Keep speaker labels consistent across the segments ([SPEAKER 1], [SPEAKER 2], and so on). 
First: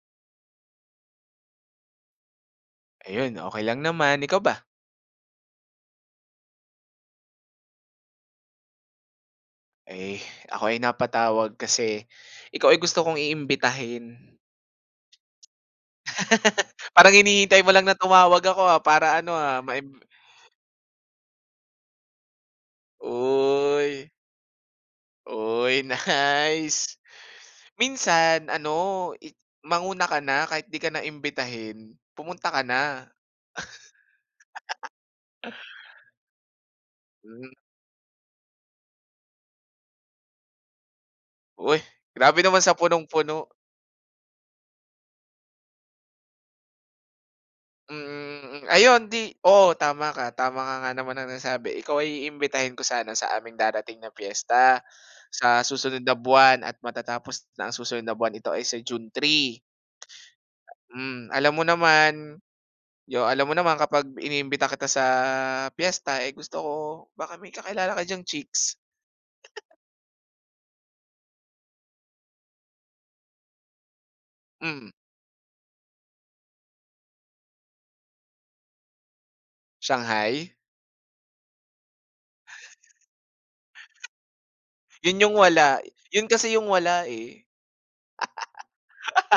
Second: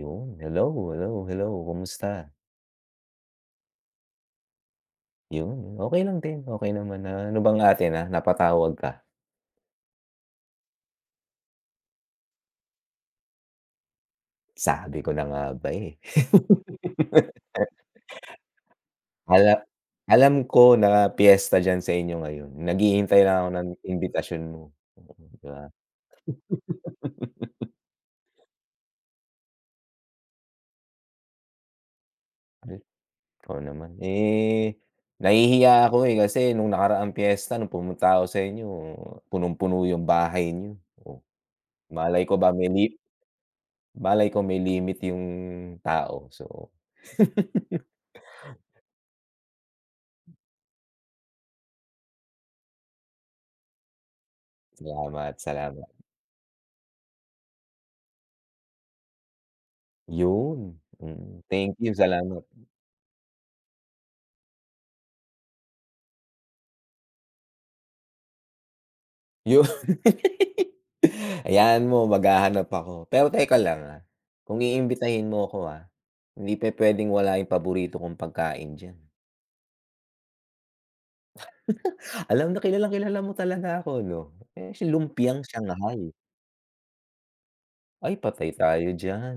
[SPEAKER 1] Yun, hello, hello, hello, kumusta?
[SPEAKER 2] Ayun, okay lang naman. Ikaw ba?
[SPEAKER 1] Yun, okay lang din, okey naman na ano bang atin, ah, napatawag ka?
[SPEAKER 2] Eh, ako ay napatawag kasi ikaw ay gusto kong iimbitahin.
[SPEAKER 1] Sabi ko na nga ba, eh.
[SPEAKER 2] Parang hinihintay mo lang na tumawag ako, para ano,
[SPEAKER 1] Ala Alam ko na piyesta diyan sa inyo ngayon, naghihintay lang ako ng
[SPEAKER 2] uy,
[SPEAKER 1] imbitasyon mo. Oo, 'di ba?
[SPEAKER 2] uy, nice. Minsan ano, manguna ka na kahit 'di ka na imbitahin, pumunta ka
[SPEAKER 1] Ay,
[SPEAKER 2] na.
[SPEAKER 1] ikaw naman. Eh, nahihiya ako, eh, kasi nung nakaraang
[SPEAKER 2] Hmm,
[SPEAKER 1] piyesta nung pumunta ako sa inyo, punong-puno yung bahay niyo. Oh,
[SPEAKER 2] uy,
[SPEAKER 1] malay ko
[SPEAKER 2] grabe
[SPEAKER 1] ba
[SPEAKER 2] naman
[SPEAKER 1] may
[SPEAKER 2] sa
[SPEAKER 1] li
[SPEAKER 2] punong-puno.
[SPEAKER 1] malay ko may limit yung tao. So,
[SPEAKER 2] Mm, ayun 'di oo, tama ka nga naman ng nasabi. Ikaw ay iimbitahin ko sana sa aming darating na piyesta
[SPEAKER 1] salamat,
[SPEAKER 2] sa
[SPEAKER 1] salamat.
[SPEAKER 2] susunod na buwan at matatapos na ang susunod na buwan, ito ay sa June 3.
[SPEAKER 1] Yun,
[SPEAKER 2] Hmm,
[SPEAKER 1] mm. Thank you, salamat.
[SPEAKER 2] alam mo naman kapag iniimbita kita sa piyesta, eh, gusto ko baka may kakilala ka diyang chicks,
[SPEAKER 1] Yun. Hayaan mo maghahanap ako. Pero teka lang, ah, kung
[SPEAKER 2] hmm,
[SPEAKER 1] iimbitahin mo ako, ah, hindi pupuwedeng wala yung paborito kong pagkain diyan.
[SPEAKER 2] Shanghai?
[SPEAKER 1] Alam na kilalang kilala mo talaga ako 'no? Eh, si
[SPEAKER 2] Yun yung
[SPEAKER 1] lumpiang
[SPEAKER 2] wala,
[SPEAKER 1] Shanghai.
[SPEAKER 2] yun kasi yung wala, eh.
[SPEAKER 1] Ay patay tayo diyan.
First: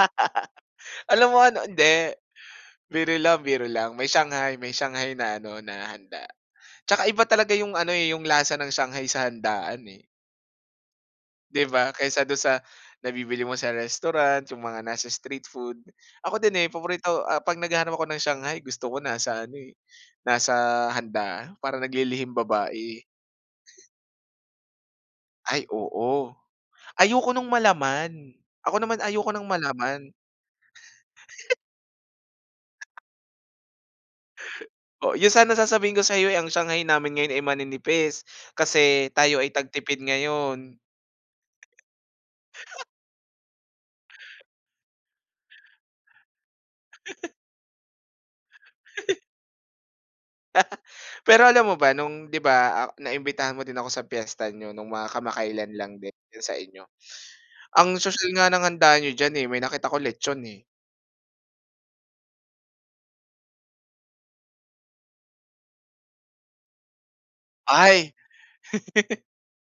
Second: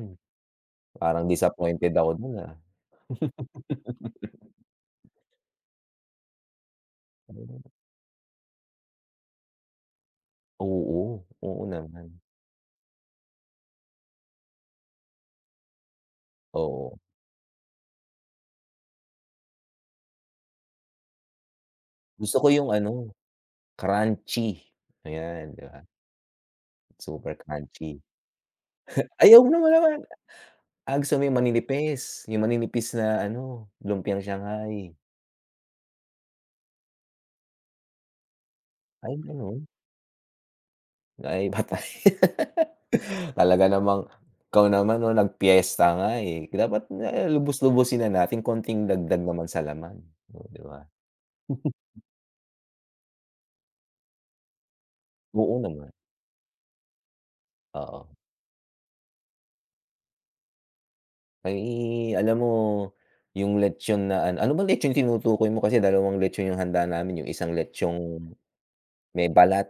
[SPEAKER 1] Parang
[SPEAKER 2] Alam mo ano
[SPEAKER 1] disappointed
[SPEAKER 2] hindi,
[SPEAKER 1] ako dun, ah.
[SPEAKER 2] biro lang, biro lang. May Shanghai na ano, na handa. Tsaka iba talaga yung ano, eh, yung lasa ng Shanghai sa handaan, eh,
[SPEAKER 1] Oo,
[SPEAKER 2] 'di
[SPEAKER 1] oo
[SPEAKER 2] ba?
[SPEAKER 1] naman,
[SPEAKER 2] Kaysa dun sa nabibili mo sa restaurant, yung mga nasa street food. Ako din, eh,
[SPEAKER 1] oo.
[SPEAKER 2] paborito, 'pag naghahanap ako ng Shanghai gusto ko nasa ano, eh, nasa handaan, para naglilihim
[SPEAKER 1] Gusto ko yung ano,
[SPEAKER 2] babae.
[SPEAKER 1] crunchy, ayan, 'di
[SPEAKER 2] Ay,
[SPEAKER 1] ba?
[SPEAKER 2] oo. Ayoko
[SPEAKER 1] Super
[SPEAKER 2] nung
[SPEAKER 1] crunchy.
[SPEAKER 2] malaman. Ako naman ayoko
[SPEAKER 1] Ay,
[SPEAKER 2] ng
[SPEAKER 1] huwag na wala.
[SPEAKER 2] malaman.
[SPEAKER 1] Ah, gusto mo yung maninipis na ano, lumpiang Shanghai.
[SPEAKER 2] Oo, yun sana sasabihin ko sa'yo, eh, ang Shanghai namin ngayon ay maninipis kasi
[SPEAKER 1] Ay
[SPEAKER 2] tayo ay
[SPEAKER 1] gano'n?
[SPEAKER 2] tagtipid ngayon.
[SPEAKER 1] Ay patay. Talaga namang ikaw naman 'no, nagpiyesta nga, eh. Dapat na lubos-lubusin na natin, konting dagdag naman sa laman, oh, 'di ba?
[SPEAKER 2] Pero alam mo ba nung 'di ba, naimbitahan mo din ako sa piyesta nyo nung mga
[SPEAKER 1] Oo
[SPEAKER 2] kamakailan lang
[SPEAKER 1] naman,
[SPEAKER 2] din diyan sa inyo. Ang
[SPEAKER 1] oo.
[SPEAKER 2] social nga ng handa niyo diyan, eh, may nakita ko lechon, eh.
[SPEAKER 1] Ay, alam mo yung lechon na ano ano bang lechon tinutukoy mo? Kasi dalawang lechon yung handa namin, yung isang lechong
[SPEAKER 2] Ay,
[SPEAKER 1] may balat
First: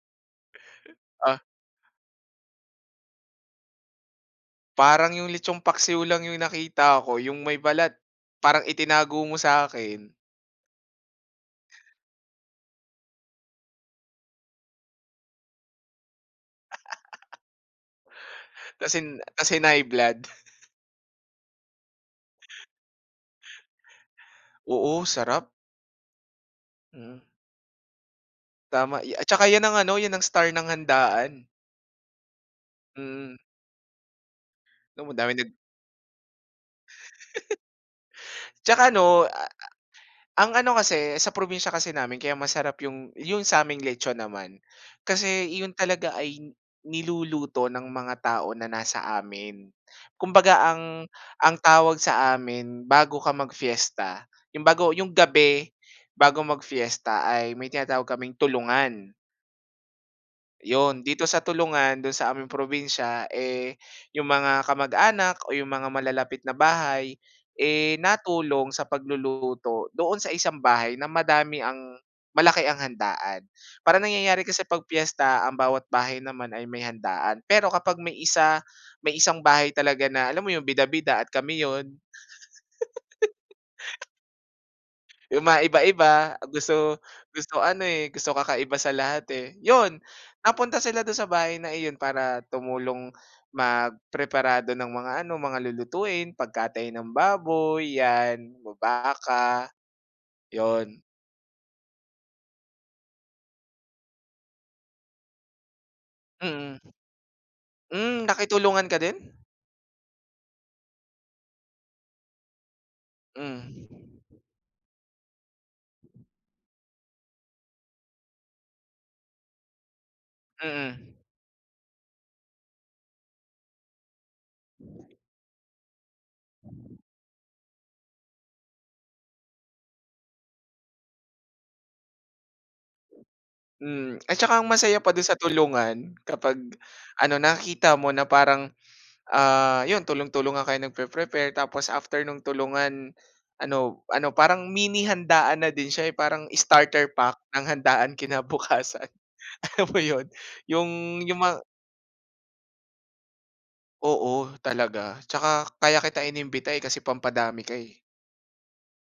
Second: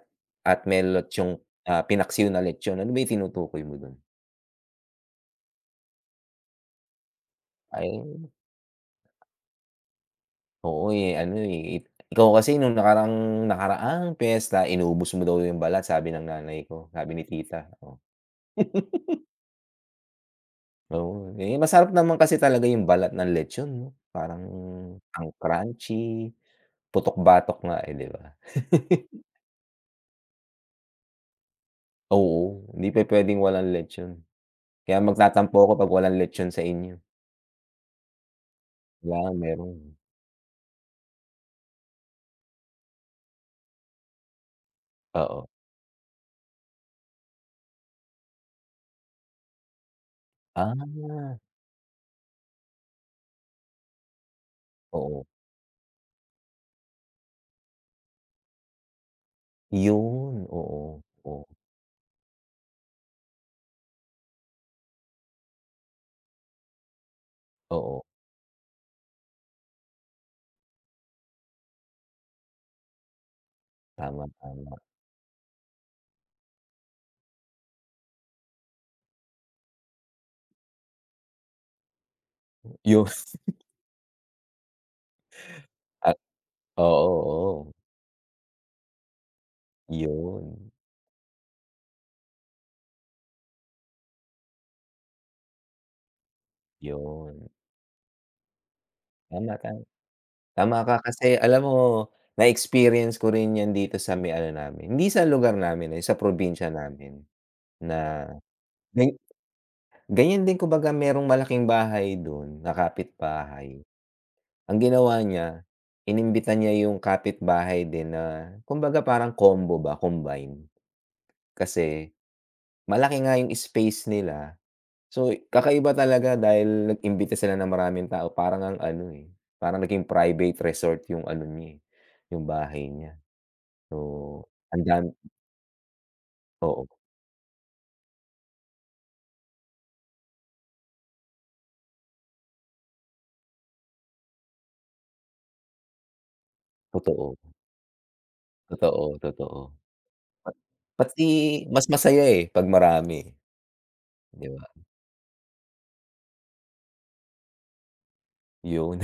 [SPEAKER 1] at may lechong,
[SPEAKER 2] ah,
[SPEAKER 1] ah, pinaksiw na lechon. Ano ba yung tinutukoy mo dun?
[SPEAKER 2] parang yung lechong paksiw lang yung nakita ko, yung may balat.
[SPEAKER 1] Ay,
[SPEAKER 2] Parang itinago mo sa'kin
[SPEAKER 1] oo, eh, ano, eh, ikaw kasi nung nakaraang nakaraang piyesta inubos mo daw yung balat sabi ng nanay ko, sabi ni tita, oh.
[SPEAKER 2] tas hinay.
[SPEAKER 1] Oo, eh, masarap naman kasi talaga yung balat ng lechon 'no, parang
[SPEAKER 2] Oo,
[SPEAKER 1] ang
[SPEAKER 2] sarap.
[SPEAKER 1] crunchy,
[SPEAKER 2] Mm,
[SPEAKER 1] putok-batok nga, eh, 'di ba?
[SPEAKER 2] tama. At saka 'yan ang ano, 'yan ang star ng handaan.
[SPEAKER 1] Oo, hindi
[SPEAKER 2] Mm,
[SPEAKER 1] pupuwedeng walang lechon, kaya
[SPEAKER 2] alam mo ang nag
[SPEAKER 1] magtatampo ako 'pag walang lechon sa inyo.
[SPEAKER 2] tsaka ano.
[SPEAKER 1] Kailangan meron,
[SPEAKER 2] Ang ano kasi, sa probinsya kasi namin kaya masarap yung sa'ming lechon naman, kasi
[SPEAKER 1] oo.
[SPEAKER 2] yun talaga ay niluluto ng mga tao na nasa amin. Kumbaga ang
[SPEAKER 1] Ah,
[SPEAKER 2] ang tawag sa amin bago ka magfiesta yung bago yung
[SPEAKER 1] oo,
[SPEAKER 2] gabi bago magfiesta ay may tinatawag kaming tulungan.
[SPEAKER 1] yun,
[SPEAKER 2] Yun,
[SPEAKER 1] oo,
[SPEAKER 2] dito sa
[SPEAKER 1] oo,
[SPEAKER 2] Tulungan, doon sa aming probinsya, eh, yung mga kamag-anak o yung mga malalapit na bahay, eh,
[SPEAKER 1] oo,
[SPEAKER 2] natulong sa pagluluto doon sa isang bahay na madami ang malaki ang handaan. Parang
[SPEAKER 1] tama,
[SPEAKER 2] nangyayari kasi
[SPEAKER 1] tama,
[SPEAKER 2] 'pag piyesta ang bawat bahay naman ay may handaan. Pero kapag may isa isang bahay talaga na alam mo yung bida-bida at kami yun.
[SPEAKER 1] yun,
[SPEAKER 2] Yung
[SPEAKER 1] ah,
[SPEAKER 2] maiba-iba, gusto
[SPEAKER 1] oo,
[SPEAKER 2] gusto
[SPEAKER 1] oo.
[SPEAKER 2] ano, eh, gusto kakaiba sa lahat, eh. 'Yun,
[SPEAKER 1] Yun,
[SPEAKER 2] napunta sila dun sa bahay na iyon para tumulong magpreparado ng mga ano, mga lulutuin, pagkatay ng
[SPEAKER 1] yun.
[SPEAKER 2] baboy, 'yan,
[SPEAKER 1] Tama,
[SPEAKER 2] baka,
[SPEAKER 1] tama. Tama ka
[SPEAKER 2] 'yun.
[SPEAKER 1] kasi alam mo, na-experience ko rin 'yan dito sa may ano namin, hindi sa lugar namin, eh, sa probinsya
[SPEAKER 2] Mm.
[SPEAKER 1] namin
[SPEAKER 2] Hmm,
[SPEAKER 1] na
[SPEAKER 2] nakitulungan ka
[SPEAKER 1] gan
[SPEAKER 2] din?
[SPEAKER 1] ganyan din kumbaga merong malaking bahay dun na kapitbahay.
[SPEAKER 2] Hmm.
[SPEAKER 1] Ang ginawa niya, inimbita niya yung kapitbahay din na kumbaga parang combo ba, combine.
[SPEAKER 2] Mm.
[SPEAKER 1] Kasi malaki nga yung space nila. So, kakaiba talaga dahil nag-imbita sila ng maraming tao para ngang ano, eh, parang naging private resort yung ano niya, eh, yung bahay niya. So,
[SPEAKER 2] Hmm, at saka ang
[SPEAKER 1] ang
[SPEAKER 2] masaya pa
[SPEAKER 1] dami,
[SPEAKER 2] dun sa tulungan kapag
[SPEAKER 1] oo,
[SPEAKER 2] ano, nakikita mo na parang Ah, 'yun tulong-tulungan kayo nagpe-prepare tapos after nung tulungan, ano ano parang mini handaan na din siya, eh, parang starter
[SPEAKER 1] totoo,
[SPEAKER 2] pack ng handaan
[SPEAKER 1] totoo,
[SPEAKER 2] kinabukasan,
[SPEAKER 1] totoo.
[SPEAKER 2] alam mo 'yun? Yung
[SPEAKER 1] Pati
[SPEAKER 2] yung mga
[SPEAKER 1] mas masaya, eh, 'pag marami,
[SPEAKER 2] oo,
[SPEAKER 1] 'di ba?
[SPEAKER 2] talaga. Tsaka kaya kita inimbita, eh, kasi pampadami ka, eh.
[SPEAKER 1] Yun.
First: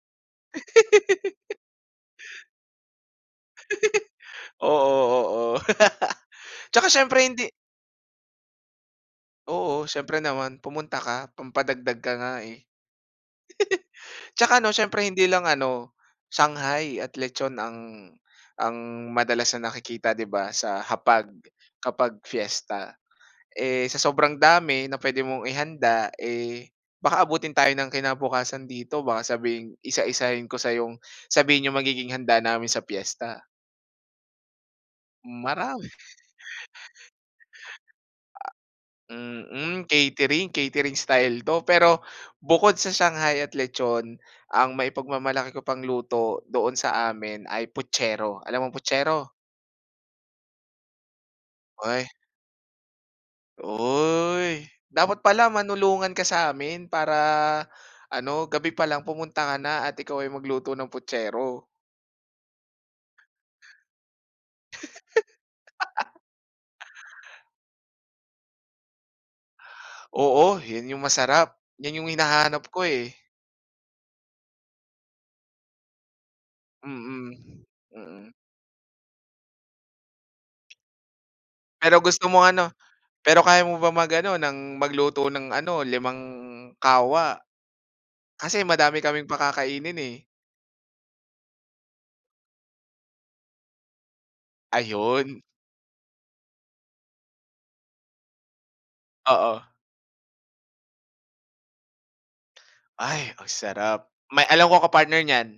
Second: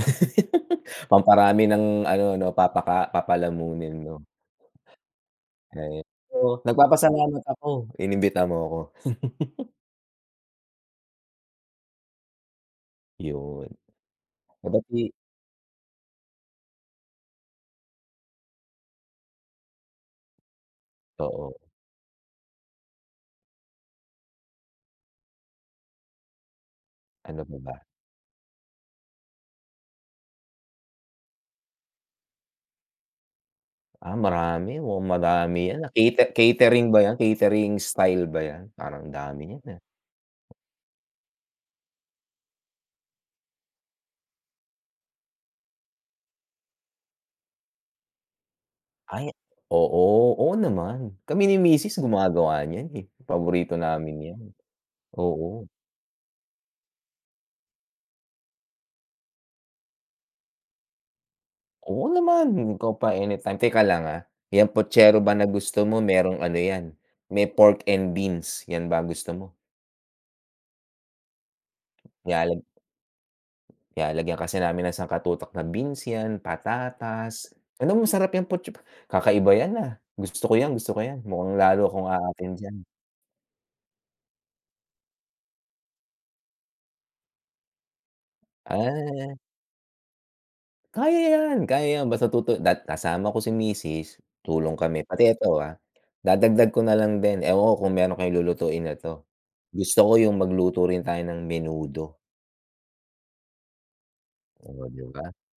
[SPEAKER 1] Pamparami ng ano 'no, papaka papalamunin 'no.
[SPEAKER 2] Oo, oo. Oo.
[SPEAKER 1] Ayan. So,
[SPEAKER 2] Tsaka siyempre
[SPEAKER 1] nagpapasalamat
[SPEAKER 2] hindi
[SPEAKER 1] ako inimbita mo ako,
[SPEAKER 2] oo, siyempre naman pumunta ka, pampadagdag ka nga, eh.
[SPEAKER 1] yun.
[SPEAKER 2] Tsaka ano
[SPEAKER 1] Eh, ba't di
[SPEAKER 2] siyempre hindi lang ano, shanghai at lechon ang madalas na nakikita 'di ba sa hapag
[SPEAKER 1] oo,
[SPEAKER 2] kapag fiesta. Eh, sa sobrang dami na pwede mong ihanda, eh, baka
[SPEAKER 1] ano pa
[SPEAKER 2] abutin tayo
[SPEAKER 1] ba?
[SPEAKER 2] ng kinabukasan dito baka sabihing isa-isahin ko sa yung sabihin yung magiging handa namin sa piyesta.
[SPEAKER 1] Ah, marami, mukhang madami 'yan,
[SPEAKER 2] Marami.
[SPEAKER 1] ah. Cate catering ba 'yan, catering style ba 'yan? Parang dami niyan, ah.
[SPEAKER 2] Catering style 'to. Pero bukod sa shanghai at lechon, ang maipagmamalaki ko pang luto doon sa amin ay putsero. Alam mo ang
[SPEAKER 1] Ay,
[SPEAKER 2] putsero?
[SPEAKER 1] oo, oo naman. Kami ni misis
[SPEAKER 2] Ay,
[SPEAKER 1] gumagawa niyan, eh. Paborito namin 'yan,
[SPEAKER 2] uy, dapat pala
[SPEAKER 1] oo.
[SPEAKER 2] manulungan ka sa'min para ano, gabi pa lang pumunta ka na at ikaw ay magluto ng putsero.
[SPEAKER 1] Oo naman, ikaw pa anytime. Teka lang, ah, 'yang pochero ba na gusto mo merong ano 'yan, may pork and beans, 'yan ba gusto mo?
[SPEAKER 2] Oo, 'yun 'yung masarap, 'yan 'yung
[SPEAKER 1] Nilalag
[SPEAKER 2] hinahanap ko, eh,
[SPEAKER 1] Nilalagyan kasi namin ng sangkatutak na beans 'yan,
[SPEAKER 2] mm,
[SPEAKER 1] patatas. Ano mo
[SPEAKER 2] mm.
[SPEAKER 1] masarap 'yang pochero? Kakaiba 'yan, ah. Gusto ko 'yan, gusto ko 'yan. Mukhang lalo
[SPEAKER 2] Pero
[SPEAKER 1] akong
[SPEAKER 2] gusto mo
[SPEAKER 1] aatin
[SPEAKER 2] ano
[SPEAKER 1] diyan.
[SPEAKER 2] pero kaya mo ba mag-ano ng magluto ng ano, limang kawa? Kasi madami kaming
[SPEAKER 1] Ah,
[SPEAKER 2] pakakainin, eh.
[SPEAKER 1] kaya yan basta tutu dat kasama ko si misis, tulong kami. Pati
[SPEAKER 2] Ayun,
[SPEAKER 1] ito, ah, dadagdag ko na lang din, ewan ko kung meron kayong lulutuin na 'to.
[SPEAKER 2] oo.
[SPEAKER 1] Gusto ko yung magluto rin tayo ng menudo,
[SPEAKER 2] Ay, ang sarap. May alam ko
[SPEAKER 1] oh,
[SPEAKER 2] ka
[SPEAKER 1] 'di
[SPEAKER 2] partner
[SPEAKER 1] ba?
[SPEAKER 2] niyan?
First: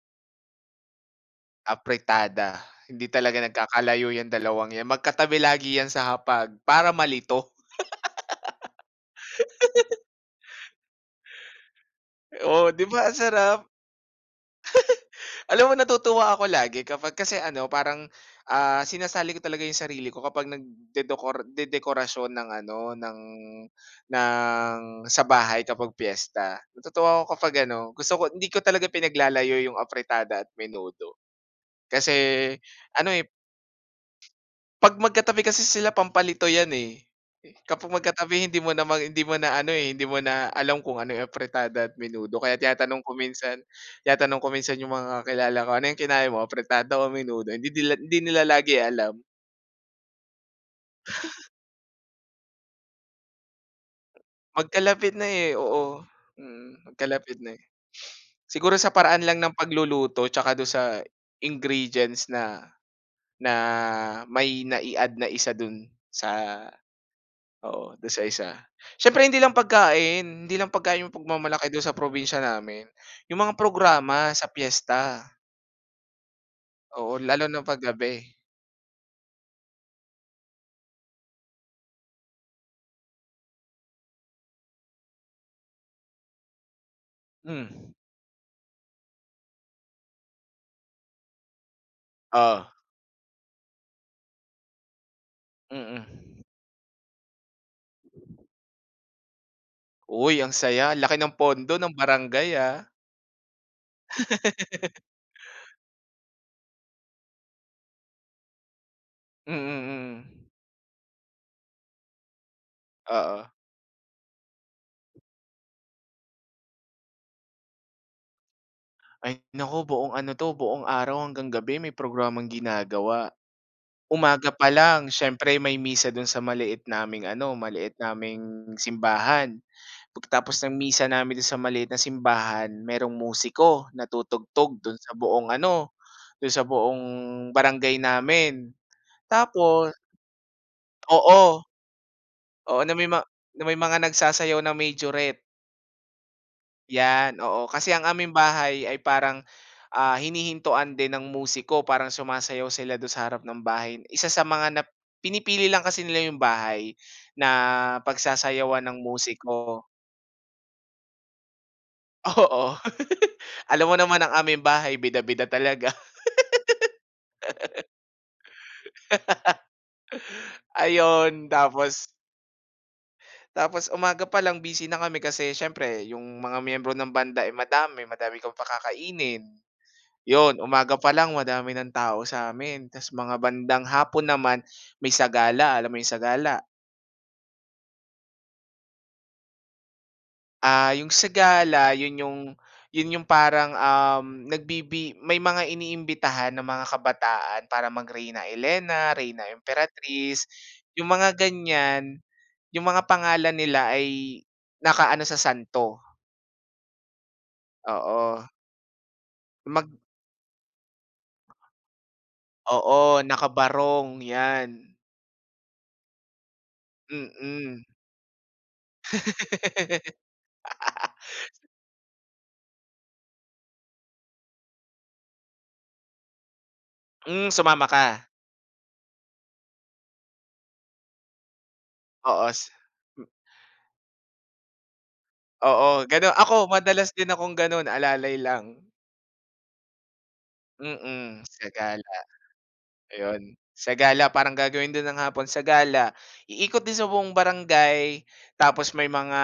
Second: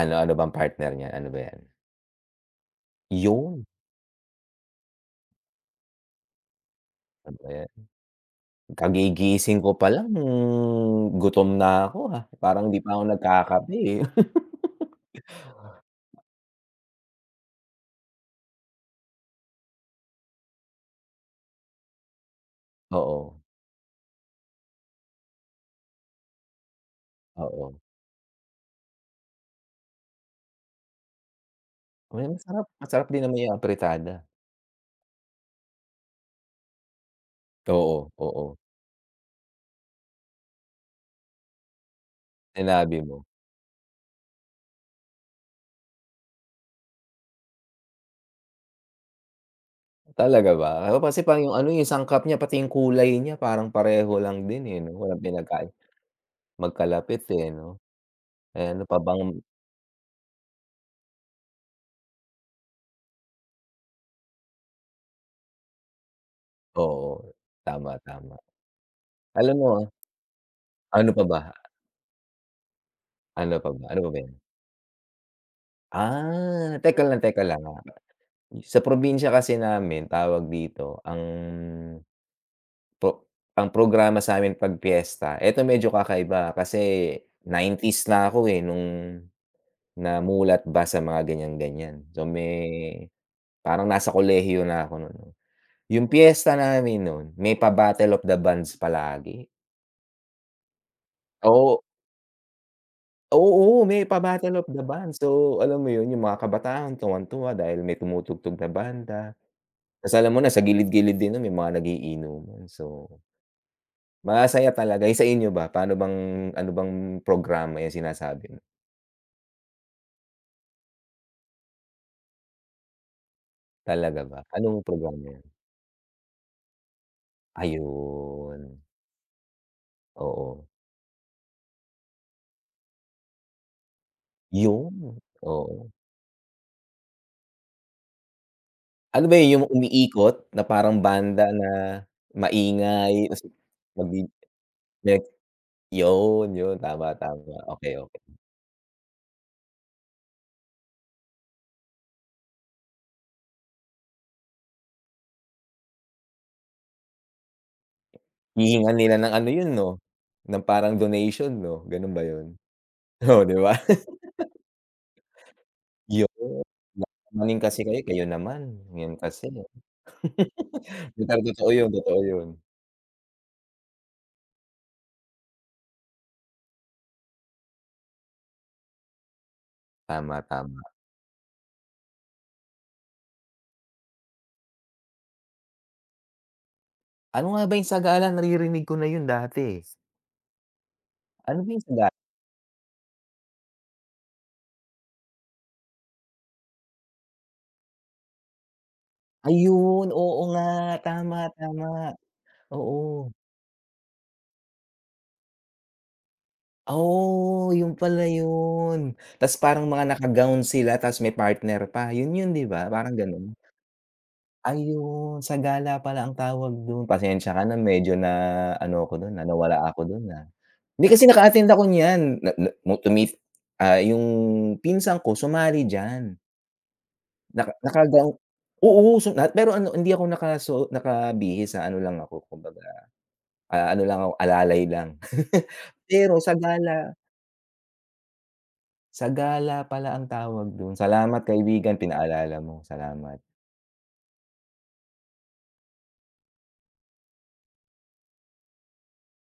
[SPEAKER 1] Ano ano bang partner niyan, ano ba yan?
[SPEAKER 2] Apretada, hindi talaga
[SPEAKER 1] Yun,
[SPEAKER 2] nagkakalayo 'yang dalawang 'yan, magkatabi lagi 'yan sa hapag para
[SPEAKER 1] ano
[SPEAKER 2] malito.
[SPEAKER 1] ba yan? Kagigising ko pa lang. Gutom na ako, ah, parang
[SPEAKER 2] Oo,
[SPEAKER 1] hindi
[SPEAKER 2] 'di
[SPEAKER 1] pa ako
[SPEAKER 2] ba ang sarap?
[SPEAKER 1] nagkakape, eh.
[SPEAKER 2] Alam mo natutuwa ako lagi kapag kasi ano parang, sinasali ko talaga 'yung sarili ko kapag dedekorasyon ng ano, ng
[SPEAKER 1] Oo,
[SPEAKER 2] ng sa bahay kapag piyesta. Natutuwa ako kapag
[SPEAKER 1] oo.
[SPEAKER 2] ano, gusto ko hindi ko talaga pinaglalayo 'yung apretada at menudo. Kasi
[SPEAKER 1] Uy, masarap, masarap
[SPEAKER 2] ano,
[SPEAKER 1] din
[SPEAKER 2] eh,
[SPEAKER 1] naman yung apritada.
[SPEAKER 2] 'pag magkatabi kasi sila pampalito 'yan, eh. Kapag
[SPEAKER 1] Oo,
[SPEAKER 2] magkatabi
[SPEAKER 1] oo,
[SPEAKER 2] hindi mo na ano, eh, hindi mo na alam kung ano yung apretada at menudo kaya
[SPEAKER 1] sinabi
[SPEAKER 2] tinatanong ko
[SPEAKER 1] mo.
[SPEAKER 2] minsan yung mga kakilala ko, "Ano yung kinain mo, apretada o menudo?" Hindi nila lagi alam.
[SPEAKER 1] Talaga ba? Oo, kasi parang yung ano, yung sangkap niya pati yung kulay niya parang pareho lang din, eh, 'no?
[SPEAKER 2] Magkalapit
[SPEAKER 1] Walang
[SPEAKER 2] na, eh,
[SPEAKER 1] pinagkaiba,
[SPEAKER 2] oo. Mm,
[SPEAKER 1] magkalapit,
[SPEAKER 2] magkalapit
[SPEAKER 1] eh,
[SPEAKER 2] na, eh.
[SPEAKER 1] 'no? Eh,
[SPEAKER 2] Siguro
[SPEAKER 1] ano
[SPEAKER 2] sa
[SPEAKER 1] pa bang
[SPEAKER 2] paraan lang ng pagluluto tsaka do'n sa ingredients na na may nai-add na isa dun sa
[SPEAKER 1] oo,
[SPEAKER 2] Oo,
[SPEAKER 1] tama,
[SPEAKER 2] do'n sa
[SPEAKER 1] tama.
[SPEAKER 2] isa. Siyempre
[SPEAKER 1] Alam mo,
[SPEAKER 2] hindi lang pagkain
[SPEAKER 1] ano
[SPEAKER 2] yung
[SPEAKER 1] pa ba?
[SPEAKER 2] pagmamalaki do'n sa probinsya namin. Yung mga
[SPEAKER 1] Ano pa ba? Ano pa ba
[SPEAKER 2] programa
[SPEAKER 1] 'yan?
[SPEAKER 2] sa piyesta,
[SPEAKER 1] Ah,
[SPEAKER 2] oo,
[SPEAKER 1] teka
[SPEAKER 2] lalo na
[SPEAKER 1] lang, ah.
[SPEAKER 2] 'pag gabi.
[SPEAKER 1] Sa probinsya kasi namin, tawag dito, pro ang programa sa'min 'pag piyesta, eto medyo kakaiba kasi
[SPEAKER 2] Hmm,
[SPEAKER 1] '90s na ako, eh, nung namulat ba sa mga ganyan-ganyan. So, may
[SPEAKER 2] oo,
[SPEAKER 1] parang nasa kolehiyo na ako nun. No. Yung
[SPEAKER 2] mm.
[SPEAKER 1] piyesta namin nun, may pa-Battle of the Bands palagi.
[SPEAKER 2] Uy, ang saya, laki ng pondo
[SPEAKER 1] Oo,
[SPEAKER 2] ng barangay, ah.
[SPEAKER 1] oo, may pa-Battle of the Bands. So, alam mo yun, yung mga kabataan tuwang-tuwa dahil may tumutugtog na banda.
[SPEAKER 2] Mm,
[SPEAKER 1] Ta's alam mo
[SPEAKER 2] mm.
[SPEAKER 1] na sa gilid-gilid din nun may mga nagiinuman. So,
[SPEAKER 2] Oo.
[SPEAKER 1] masaya talaga. Yung sa inyo ba, paano bang ano bang programa yung sinasabi mo?
[SPEAKER 2] Ay naku, buong ano 'to, buong araw hanggang gabi may programang ginagawa.
[SPEAKER 1] Talaga ba?
[SPEAKER 2] Umaga pa
[SPEAKER 1] Anong
[SPEAKER 2] lang
[SPEAKER 1] programa yun?
[SPEAKER 2] siyempre may misa don sa maliit naming ano, maliit
[SPEAKER 1] Ayun,
[SPEAKER 2] naming simbahan. Pagkatapos
[SPEAKER 1] oo.
[SPEAKER 2] ng misa namin dun sa maliit na simbahan, merong musiko na tutugtog don sa
[SPEAKER 1] Yun,
[SPEAKER 2] buong
[SPEAKER 1] oo.
[SPEAKER 2] ano, don sa buong barangay namin.
[SPEAKER 1] Ano ba yun, yung
[SPEAKER 2] Tapos
[SPEAKER 1] umiikot na parang banda
[SPEAKER 2] oo,
[SPEAKER 1] na
[SPEAKER 2] oo
[SPEAKER 1] maingay ta's
[SPEAKER 2] na may mga
[SPEAKER 1] magbi
[SPEAKER 2] nagsasayaw na
[SPEAKER 1] nag
[SPEAKER 2] majorette.
[SPEAKER 1] yun, yun, tama,
[SPEAKER 2] Yan,
[SPEAKER 1] tama,
[SPEAKER 2] oo.
[SPEAKER 1] okey,
[SPEAKER 2] Kasi ang
[SPEAKER 1] okey.
[SPEAKER 2] aming bahay ay parang, hinihintuan din ng musiko, parang sumasayaw sila dun sa harap ng bahay. Isa sa mga pinipili lang kasi nila yung bahay na pagsasayawan
[SPEAKER 1] Hihingan
[SPEAKER 2] ng
[SPEAKER 1] nila ng ano yun
[SPEAKER 2] musiko.
[SPEAKER 1] 'no, ng parang donation 'no, ganun ba yun?
[SPEAKER 2] Oo.
[SPEAKER 1] Oo, 'di ba?
[SPEAKER 2] Alam mo naman ang aming bahay bida-bida talaga.
[SPEAKER 1] Yun, yayamanin kasi kayo, kayo naman, yun kasi. Pero
[SPEAKER 2] Ayun,
[SPEAKER 1] totoo yun,
[SPEAKER 2] tapos
[SPEAKER 1] totoo yun.
[SPEAKER 2] tapos umaga pa lang busy na kami kasi siyempre yung mga miyembro ng banda, ay madami, madami kang pakakainin.
[SPEAKER 1] Tama,
[SPEAKER 2] Yun,
[SPEAKER 1] tama.
[SPEAKER 2] umaga pa lang madami ng tao sa'min ta's mga bandang hapon naman may sagala, alam mo yung sagala?
[SPEAKER 1] Ano nga ba yung sagala, naririnig ko na yun dati, eh.
[SPEAKER 2] Ah, yung
[SPEAKER 1] Ano ba yung
[SPEAKER 2] sagala yun
[SPEAKER 1] sagala?
[SPEAKER 2] yung yun yung parang, may mga iniimbitahan ng mga kabataan para mag Reyna Elena, Reyna
[SPEAKER 1] Ayun, oo
[SPEAKER 2] Emperatriz,
[SPEAKER 1] nga,
[SPEAKER 2] yung mga
[SPEAKER 1] tama, tama,
[SPEAKER 2] ganyan, yung
[SPEAKER 1] oo.
[SPEAKER 2] mga pangalan nila ay nakaano sa santo,
[SPEAKER 1] Oh, yun pala
[SPEAKER 2] oo.
[SPEAKER 1] yun. Ta's parang
[SPEAKER 2] Mag
[SPEAKER 1] mga naka-gown sila ta's may partner pa, yun yun, 'di ba?
[SPEAKER 2] oo,
[SPEAKER 1] Parang ganun?
[SPEAKER 2] nakabarong yan,
[SPEAKER 1] Ayun, sa gala pala ang tawag dun. Pasensya ka na
[SPEAKER 2] mm.
[SPEAKER 1] medyo na ano ako dun, na nawala ako dun, ah. Hindi kasi naka-attend ako niyan, na na mu tumi ah, yung pinsan ko sumali diyan.
[SPEAKER 2] Hmm, sumama ka?
[SPEAKER 1] Naka-gown, oo, su na pero ano, hindi ako nakasuot nakabihis, ah, ano lang ako
[SPEAKER 2] Oo,
[SPEAKER 1] kumbaga, ah, ano lang ako, alalay lang.
[SPEAKER 2] Oo, gano'n.
[SPEAKER 1] Pero sa
[SPEAKER 2] Ako madalas
[SPEAKER 1] gala,
[SPEAKER 2] din akong gano'n, alalay lang.
[SPEAKER 1] sa gala pala ang tawag dun. Salamat
[SPEAKER 2] Mm, sa
[SPEAKER 1] kaibigan
[SPEAKER 2] gala,
[SPEAKER 1] pinaalala mo, salamat.
[SPEAKER 2] ayun. Sa gala parang gagawin din ng hapon sa gala, iikot din sa buong barangay, tapos may mga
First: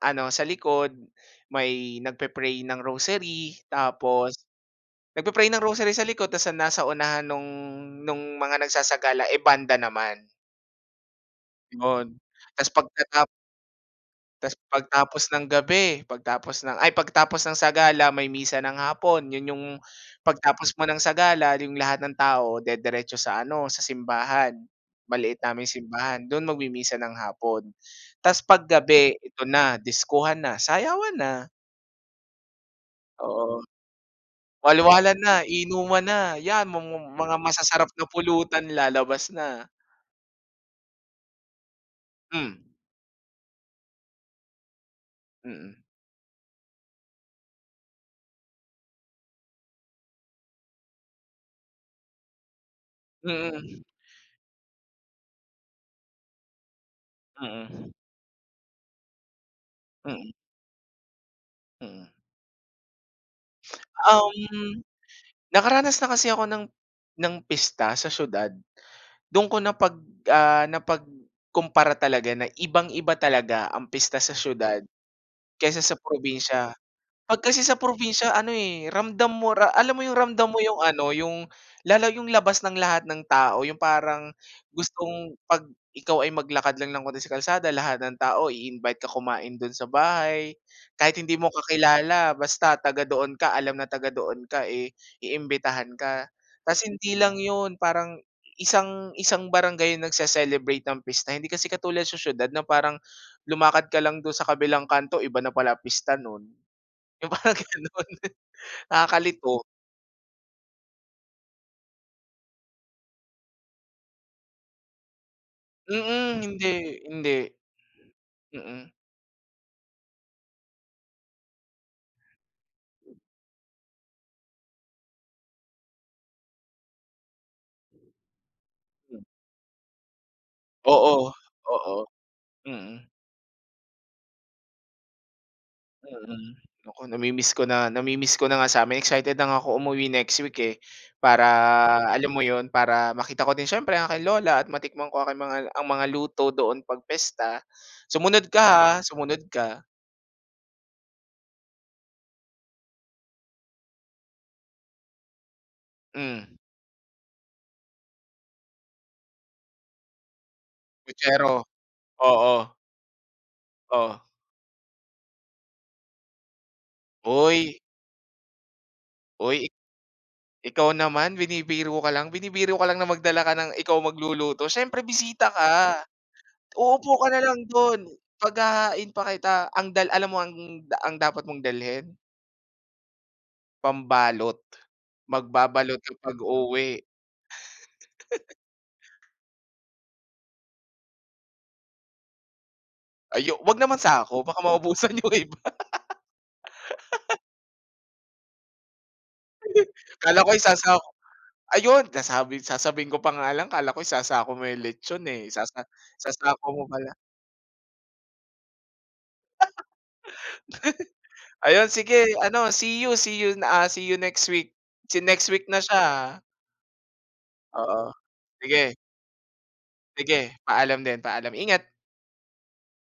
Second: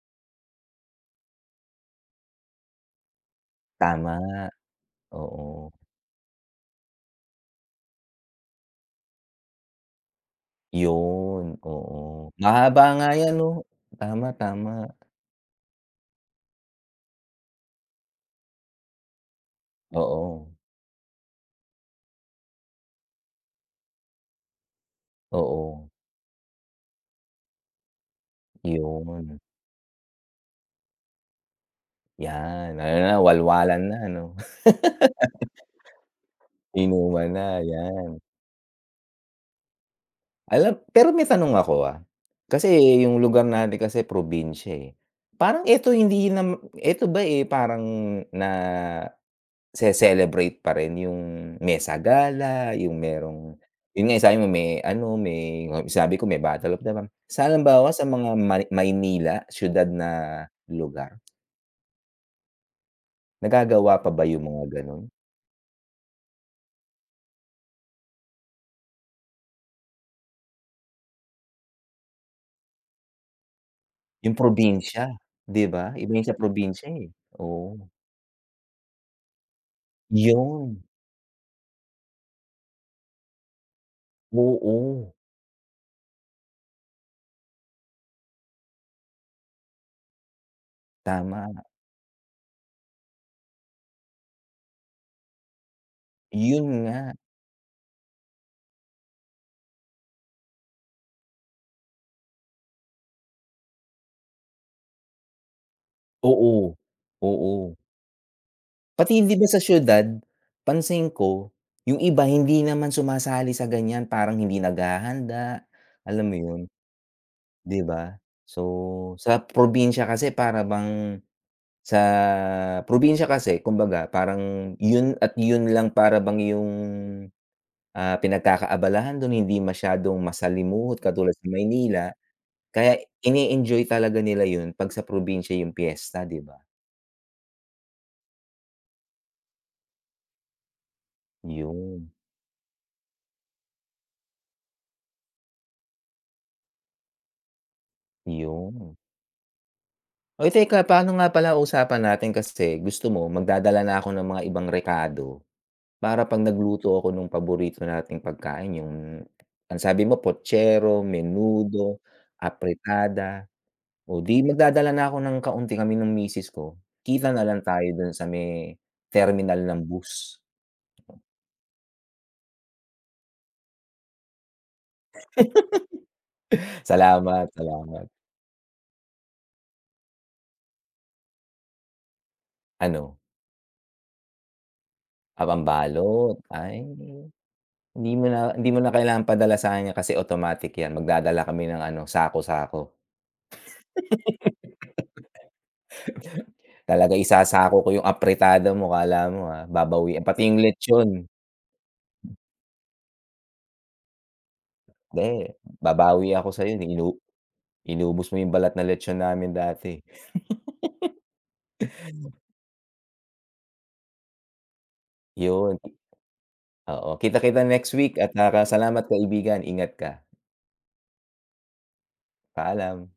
[SPEAKER 2] ano, sa likod may nagpe-pray ng rosary,
[SPEAKER 1] Tama,
[SPEAKER 2] tapos
[SPEAKER 1] oo.
[SPEAKER 2] nagpe-pray ng rosary sa likod ta's ang nasa unahan nung mga nagsasagala, eh, banda naman,
[SPEAKER 1] Yun, oo.
[SPEAKER 2] 'yun. Ta's
[SPEAKER 1] Mahaba nga yan
[SPEAKER 2] pagkatapos
[SPEAKER 1] 'no? Tama,
[SPEAKER 2] Tas
[SPEAKER 1] tama.
[SPEAKER 2] pagtapos ng gabi, pagtapos ng sagala may misa ng hapon. 'Yun yung
[SPEAKER 1] Oo,
[SPEAKER 2] pagtapos mo ng sagala yung lahat ng tao dederetso sa ano, sa simbahan. Maliit naming
[SPEAKER 1] oo,
[SPEAKER 2] simbahan, don magmimisa ng hapon. Tas paggabi
[SPEAKER 1] yun.
[SPEAKER 2] ito na, diskuhan na, sayawan na,
[SPEAKER 1] Yan, ano na
[SPEAKER 2] oo.
[SPEAKER 1] walwalan na 'no?
[SPEAKER 2] Walwalan na, inuman na, 'yan
[SPEAKER 1] Inuman
[SPEAKER 2] mga
[SPEAKER 1] na,
[SPEAKER 2] masasarap na
[SPEAKER 1] yan.
[SPEAKER 2] pulutan lalabas na.
[SPEAKER 1] Alam pero may tanong ako, ah.
[SPEAKER 2] Hmm,
[SPEAKER 1] Kasi yung lugar natin kasi probinsya, eh. Parang
[SPEAKER 2] mm.
[SPEAKER 1] eto hindi eto ba, eh, parang na se-celebrate pa rin yung mesa gala, yung merong
[SPEAKER 2] Mm,
[SPEAKER 1] yun nga yung sabi mo may ano, may sabi ko may battle of the band. Sa
[SPEAKER 2] mm, mm,
[SPEAKER 1] halimbawa sa mga Maynila, siyudad
[SPEAKER 2] mm.
[SPEAKER 1] na lugar,
[SPEAKER 2] Mm.
[SPEAKER 1] nagagawa pa ba yung mga
[SPEAKER 2] Um
[SPEAKER 1] gano'n?
[SPEAKER 2] Nakaranas na kasi ako ng pista sa siyudad. Do'n ko napagkumpara talaga na ibang-iba talaga ang pista sa
[SPEAKER 1] Yung
[SPEAKER 2] siyudad
[SPEAKER 1] probinsya, 'di
[SPEAKER 2] kaysa
[SPEAKER 1] ba?
[SPEAKER 2] sa
[SPEAKER 1] Iba yung sa
[SPEAKER 2] probinsya.
[SPEAKER 1] probinsya, eh,
[SPEAKER 2] 'Pag kasi
[SPEAKER 1] oo.
[SPEAKER 2] sa probinsya ano, eh, ramdam mo ra alam mo yung ramdam mo yung
[SPEAKER 1] Yun,
[SPEAKER 2] ano, yung lalo yung labas ng lahat ng tao, yung parang
[SPEAKER 1] oo,
[SPEAKER 2] gustong 'pag ikaw ay maglakad lang ng konti sa kalsada lahat ng tao i-invite ka kumain dun sa bahay. Kahit hindi mo
[SPEAKER 1] tama.
[SPEAKER 2] kakilala basta taga doon ka, alam na taga doon ka, eh, iimbitahan ka.
[SPEAKER 1] Yun
[SPEAKER 2] Tas
[SPEAKER 1] nga,
[SPEAKER 2] hindi lang yun, parang isang isang barangay yung nagse-celebrate ng pista, hindi kasi katulad sa siyudad na parang lumakad ka lang dun sa kabilang kanto iba na pala pista nun.
[SPEAKER 1] oo,
[SPEAKER 2] Yung parang
[SPEAKER 1] oo.
[SPEAKER 2] gano'n,
[SPEAKER 1] Pati hindi ba
[SPEAKER 2] nakakalito.
[SPEAKER 1] sa siyudad, pansin ko, yung iba hindi naman sumasali sa ganyan, parang hindi naghahanda, alam
[SPEAKER 2] Mm,
[SPEAKER 1] mo yun,
[SPEAKER 2] hindi, hindi,
[SPEAKER 1] 'di ba? So,
[SPEAKER 2] mm,
[SPEAKER 1] sa probinsya kasi para bang sa probinsya kasi kumbaga parang yun at yun lang para bang yung, ah, pinagkakaabalahan
[SPEAKER 2] hmm.
[SPEAKER 1] dun, hindi masyadong masalimuot
[SPEAKER 2] Oo,
[SPEAKER 1] katulad sa
[SPEAKER 2] oo,
[SPEAKER 1] Maynila,
[SPEAKER 2] mm,
[SPEAKER 1] kaya ini-enjoy talaga nila yun 'pag sa probinsya yung piyesta, 'di
[SPEAKER 2] mm.
[SPEAKER 1] ba?
[SPEAKER 2] Naku, nami-miss ko na nga sa'min. Excited na nga ako umuwi next week, eh, para
[SPEAKER 1] Yun,
[SPEAKER 2] alam mo 'yun, para makita ko din siyempre ang aking lola at matikman ko aking mga ang mga luto doon 'pag pista. Sumunod ka, ha,
[SPEAKER 1] yun.
[SPEAKER 2] sumunod ka.
[SPEAKER 1] Uy, teka paano nga pala usapan natin kasi gusto mo magdadala na ako ng mga ibang rekado para 'pag
[SPEAKER 2] Hmm,
[SPEAKER 1] nagluto ako nung paborito nating pagkain yung ang sabi mo putsero,
[SPEAKER 2] kutsero,
[SPEAKER 1] menudo,
[SPEAKER 2] oo,
[SPEAKER 1] apretada
[SPEAKER 2] oh.
[SPEAKER 1] o 'di magdadala na ako ng kaunti kami ng misis ko, kita na lang
[SPEAKER 2] Uy,
[SPEAKER 1] tayo dun sa may terminal
[SPEAKER 2] uy.
[SPEAKER 1] ng bus.
[SPEAKER 2] Ikaw naman binibiro ka lang na magdala ka ng ikaw magluluto, siyempre bisita ka. Uupo ka na
[SPEAKER 1] Salamat,
[SPEAKER 2] lang dun,
[SPEAKER 1] salamat.
[SPEAKER 2] paghahain pa kita. Ang alam mo ang dapat mong dalhin?
[SPEAKER 1] Ano,
[SPEAKER 2] Pambalot.
[SPEAKER 1] ah,
[SPEAKER 2] Magbabalot ka
[SPEAKER 1] pambalot, ay
[SPEAKER 2] pag-uwi.
[SPEAKER 1] hindi mo na kailangang padala sa kanya kasi automatic 'yan, magdadala kami ng ano, sako-sako.
[SPEAKER 2] Ayu wag naman sako baka maubusan yung iba.
[SPEAKER 1] Talaga isasako ko yung apritada mo akala mo, ah, babawian pati
[SPEAKER 2] Akala ko
[SPEAKER 1] yung
[SPEAKER 2] isasako
[SPEAKER 1] lechon,
[SPEAKER 2] ayun nasabi sasabihin ko pa nga lang akala ko isasako mo yung lechon, eh,
[SPEAKER 1] 'di babawi ako
[SPEAKER 2] sasako
[SPEAKER 1] sa'yo
[SPEAKER 2] mo pala.
[SPEAKER 1] inu inubos mo yung balat na lechon namin dati,
[SPEAKER 2] Ayun sige ano, see you see you, see you next week. Si next week na
[SPEAKER 1] yun.
[SPEAKER 2] siya, ah.
[SPEAKER 1] Oo, kita-kita next
[SPEAKER 2] Oo,
[SPEAKER 1] week at, ah,
[SPEAKER 2] sige.
[SPEAKER 1] salamat kaibigan, ingat ka,
[SPEAKER 2] Sige, paalam din, paalam. Ingat.
[SPEAKER 1] paalam.